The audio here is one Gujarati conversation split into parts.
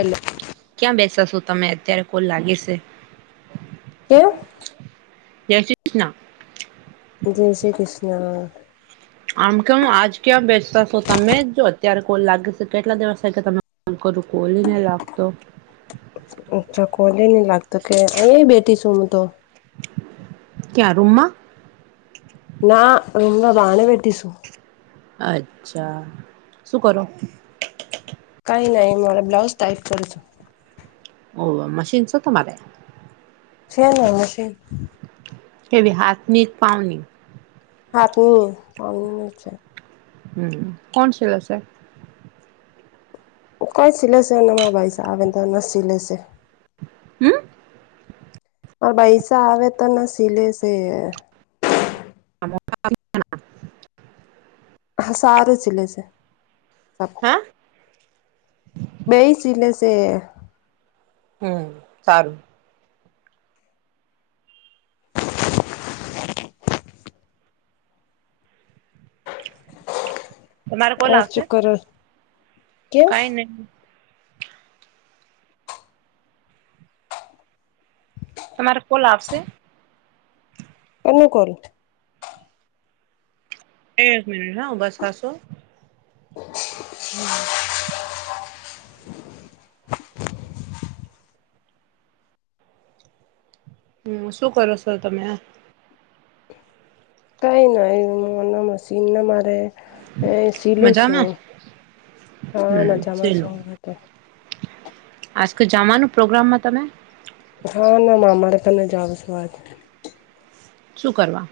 એલો ક્યાં બેસા છો તમે અત્યારે કોલ લાગે છે. કેમ જયશ્રી કૃષ્ણ જય શ્રી કૃષ્ણ આમ કે હ આજ ક્યાં બેચતા છો તમે જો અત્યારે કોઈ લાગે છે કેટલા દિવસ થાય કે ત મા કોનું ખોલીને લાગતો અચ્છા કોલે નહી લાગતું કે અહીં બેઠીશું હું તો ક્યા રૂમમાં? ના એ બાને બેટશું અચ્છા શું કરો, કઈ નહી મારા બ્લાઉઝ ટાઈપ કર છો ઓ મશીનસો તમારે છેને મશીન કે હાથ ની જ પાની હાથની કલની છે. કોણ શલે છે. કઈ સિલેશેમાં ભાઈ છે આવેને તો ન સિલે છે. હુમ પૈસા આવે તો ના સિલે છે. [inaudible] સારુ શીલે છે. હા બેઈ સીલે છે હમ સારું તમારે કોલ ઓર આવશે. શું કરો કેમ કઈ નહી. તમારે કોલ આવશે અનુકલ એક મીનીટ હે ઊભાથાસોહસો [inaudible] [inaudible] હમ શું કરો છો તમે આ કઈ ના મશીન ના મારે સીલું શું મજામાં હા હમ મજામાં ચલો શું હતું આજ તો જવાનું પ્રોગ્રામમાં તમે હા ને માામા રખ જાઓ આજે શું કરવા?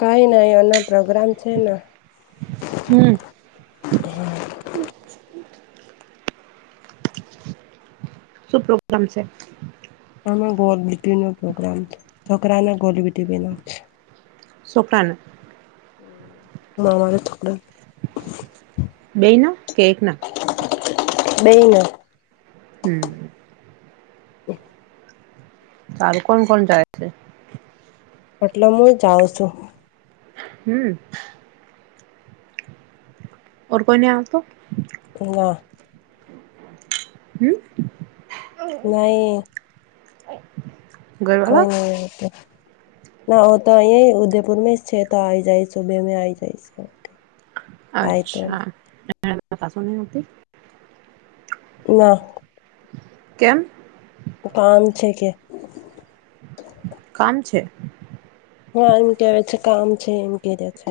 કઈ નહી એના પ્રોગ્રામ છે ના હમ. શું પ્રોગ્રામ છે? આમાં ગોલબીટી નો પ્રોગ્રામ છોકરાને ગોલીબીટીના છોકરાને હ મામારે થોડા બે ના કે એક ના બેયને. હમ. [inaudible] સારું કોણ કોણ જાય છે? એટલે હું જાઉં છું. હમ. ઓર કોઇને આ તો. ના. હમ. નહી. કય ઘરવાળા નય એ તો ના હો તો અ ઉદયપુર છે તો આ આવી જાય સુબે મે આ આવી જાય છે. અચ્છા પાસું નય આવતી ના. કેમ? કામ છે કે. કામ છે? હા એમ કેવા છે કામ છે એમ કેે છે.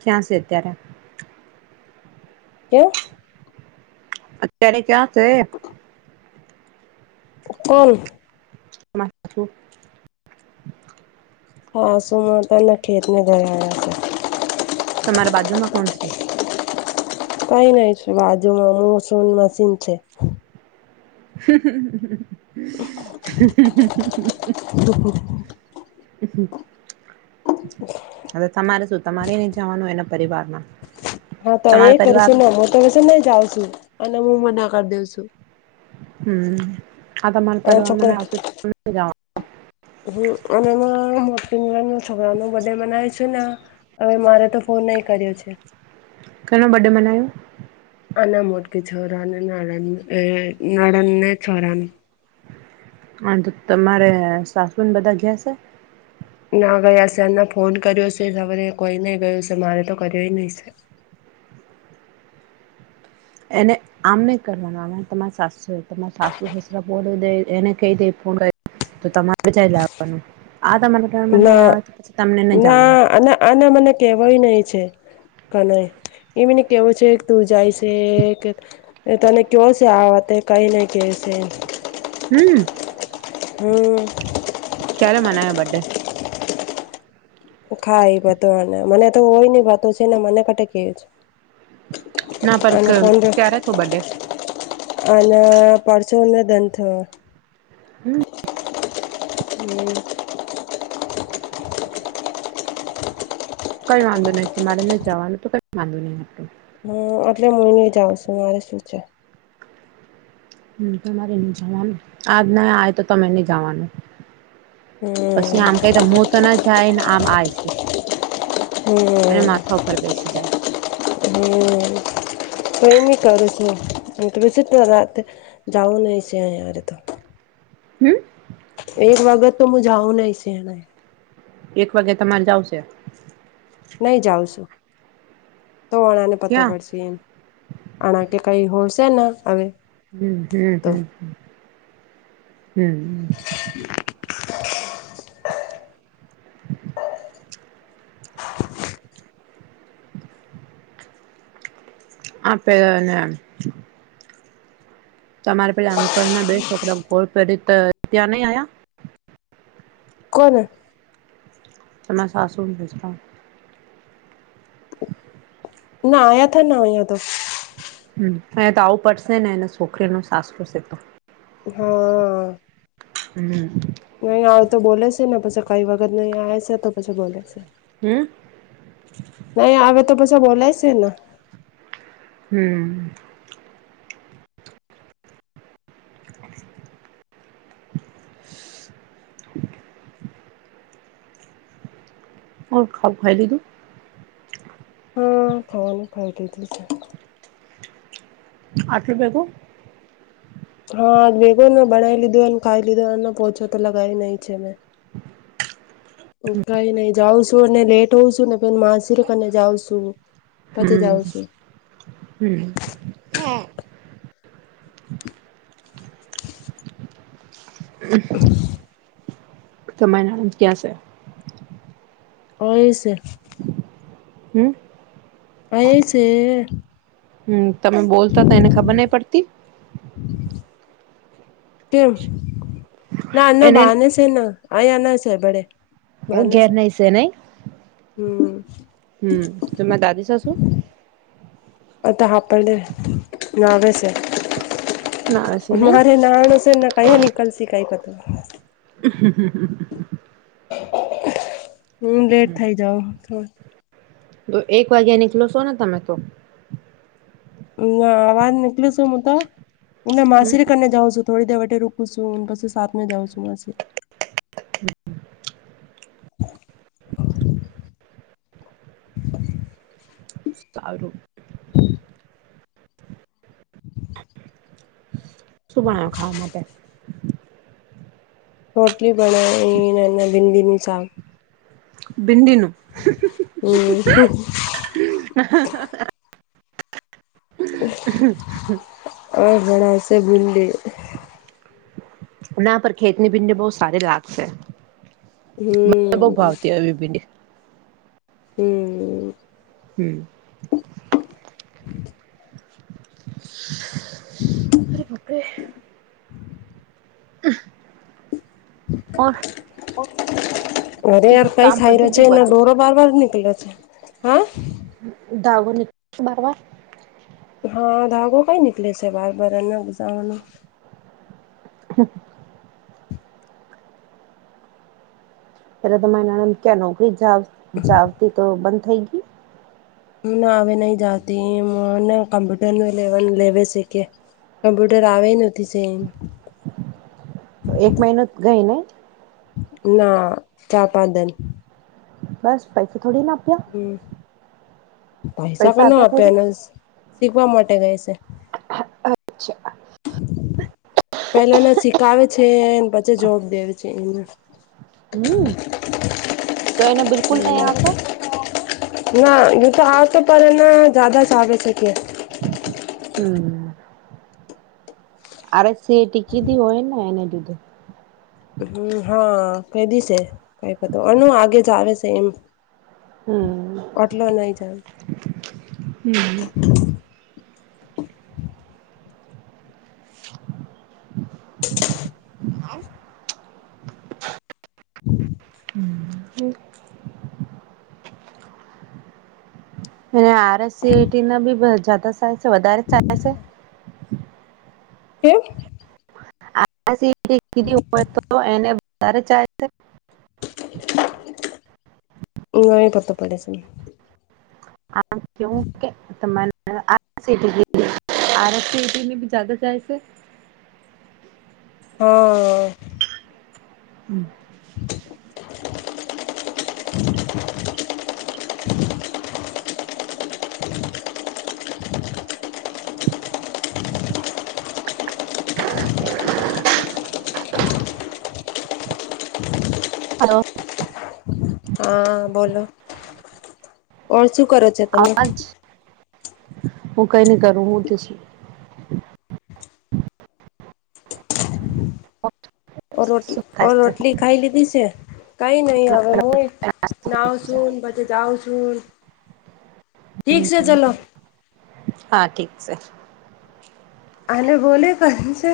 ક્યાં છે અત્યારે? કેમ? અત્યારે ક્યાં છે? ઉપર. [unintelligible] હા સુુંમાં તને [unintelligible] તમારા બાજુમાં કોણ છે? કઈ નઈ છે બાજુમાં મુ છું ન મશીન છે. [inaudible] [unintelligible] હ તમારે શું તમારે નહી જવાનું એના પરિવારમાં હા તો એ તમારા પરિવાર કરીશું ને હું તો હશે નને જાઉં છું અને હું મના કરી દેઉ છું. હમ આ [unintelligible] એ અને મો [unintelligible] હવે મારે તો ફોન ન કર્યો છે. કોનો બડે બનાયો? આના મોટકી [unintelligible] તો તમારે સાસુ બધા ઘેર સે ના ગયા છે એમના ફોન કર્યો છે ખબરે કોઈ નહી ગયો છે મારે તો કર્યોય નહી છે. એને, આમ નને કરવાનું આવે તમારી સાસુ તમારા સાસુ સસરા બોડ દ એને કઈ દે તો તમારે જઈ લાવવાનું આ તમારા ઘર આવે તો પછી તમને નહી, જવાનું આને મને કેવાય નહી છે. ક નય એમ ન કેવો છે, તુ જાય છે કે એ તને કયો છે આ વતે કઈ નઈ કેશે હમ હમ ક્યારેલા મનાાયો બડથડે ખાઈ બધ મને તો હોય ની વાતો છે ને મને કટ કેવી છે ના પર ક અને ફોન ત્યારે તો બડે અને પરસોને દંધ થયો હમ હમ્મ કઈ વાંધો નહ તમારે નને જવાનું તો કઈ વાંધો નહી હ આટલે મહિને જાવશું મારે શું છે. તમારે નહી જવાનું આજ ના આવે તો તમે નહી, જવાનુ હમ પછી આમ કતા મો તો ના જાય ને આમ આ છે. અને માથા ઉપર બેસી જાય. હમ્મ ટ્રેમી કર છેું વિઝિટમાં રાતે જઉુંન છેહી અરે તો હમ એક વગત તો હું જાઉં નઈ છે, એને એક વાગે તમારે જાવશે નહી જાવશું તો વણાને પતો ક્યાં પડશે એમ આણા કે કઈ હોલશેને હવે હમ હમ તો હમ હમ હ આપ પે તમારા પેલા અંકલ ના બે છોકરા ગોળ પહેરી ત્યાં નહી, આવ્યા કોલ તો મેં સાસુને ભેજતા ના આયા થ ના આયા તો હ અયા તો આવું પડશે ને એને છોકરી ન સાસવું છે, તો હા હમ નહીં આવે તો બોલે છે ને પછી કઈ વખત નહી આવે છે તો પછી બોલે છે. હા નહી આવે તો પછી બોલાય છેને હમ્મ ઓ ખબ ઘરા લધુ હા ખવાનું ખાટીું છે. આઠ રૂપિયા તો હા ભેગોને બનાવી લીધોને ખાઈ લીધો એ પોછો તો લગાવી નઈ છે, મેં કઈ નઈ જાઉં છું અને લેટ હોઉ છું ને પ માસરને જાવં છુ. હમ હમ સમયનાંદ ક્યાં છે. હો છે. હમ પ એ છે. હમ તમે બોલતા તો એને ખબર નહી પડતી. કેમ ના ના એને બહને છે ના અહીયા ના છે બડે. વાન ઘેર છે નહી નહી હમ. હમ તોરા દાદી શ શું અ તો હાપડડે ના આવે છે. ના હશે નહી મારે નાણ છેને, કયા નીકલશે કઈ પતુ હ હુ, લેટ થઇ જાાવ થોડ તો એક વાગ્યા નીકલો છો ને તમે તો ના આવાજ નીકળી છું હું તો હું હમ માસરી કરીને જાઉં છું. થોડી દેવટે રોકું છું પછી સાતમે જ જાઉ છું મ હમ. સારું. હ હમ સુમાણો ખાવા માટે રોટલી બના ના ભિંદીની સાક ભિડીનું. હમ [inaudible] ઓ બા છે બંદલી ના પર ખેતની બિંને બહુ સાર લાાગસ હ મ બઉ હમ ભાવતી આવી ભીડી હમ હમ [inaudible] અરે પપે હ અરે યાર કઈ કામ સાઈ પતી રહ છે ગયું એના બધું ડોરો. બાર બાર નિકલો છે હા. ધાવો બારવા. હા ધાગો કઈ નનીકલે છે વાર બર એના ગુઝવાનું. હમ પેલા તમારી ના ક્યાં નોકરી જાવતી તો બંધ થઈ ગ ના આવે નહી જતી નાને કમ્પ્યુટરનું લવન લેવે સીખે. કમ્પ્યુટર આવે નથી છે એમ. એક મહિનો ગઈ ને ના ચા પાદન બસ પૈસેસા થોડી ના આપ્યા હમ પૈસા કો ન આપ્યા આપે થોડી એને શીખવા માટે ગય છે. હ અચ્છા પેલાને શીખાવે છે પછી જોબ દેવે છે એને હમ તો એને બિલકુલ નહી આપો. ના એ તો આ તો પણ એના જદા જ આવે છે કે હમ અ સ ટિકિ દ હોયના એને દધ હમ હા ક દી છે કઈક અન આગે જ આવે છે એમ. હમ આટલો નહી જણ હમ હા હમ એ અને આરસટી ના બી છે વધારેા છે. કેમ? ઊ ધી હોય તો એને વધારે ચા હહી પતો પડે છે આ આરસ સીટીને જદ જાય છે. હમ હમ [inaudible] [inaudible] હલો હા બોલો ઓળ શું કરો છો તમે આજ હું કઈ નહી કરું હું રોટલી શું ઓ થાય છે રોટલી ખાઈ લીધી છે કઈ નહી હવે હુંય નાઉ છું બછે જાઉં છું ઠીક છે ચાલો હા ઠીક છે અરે બોલે કં છે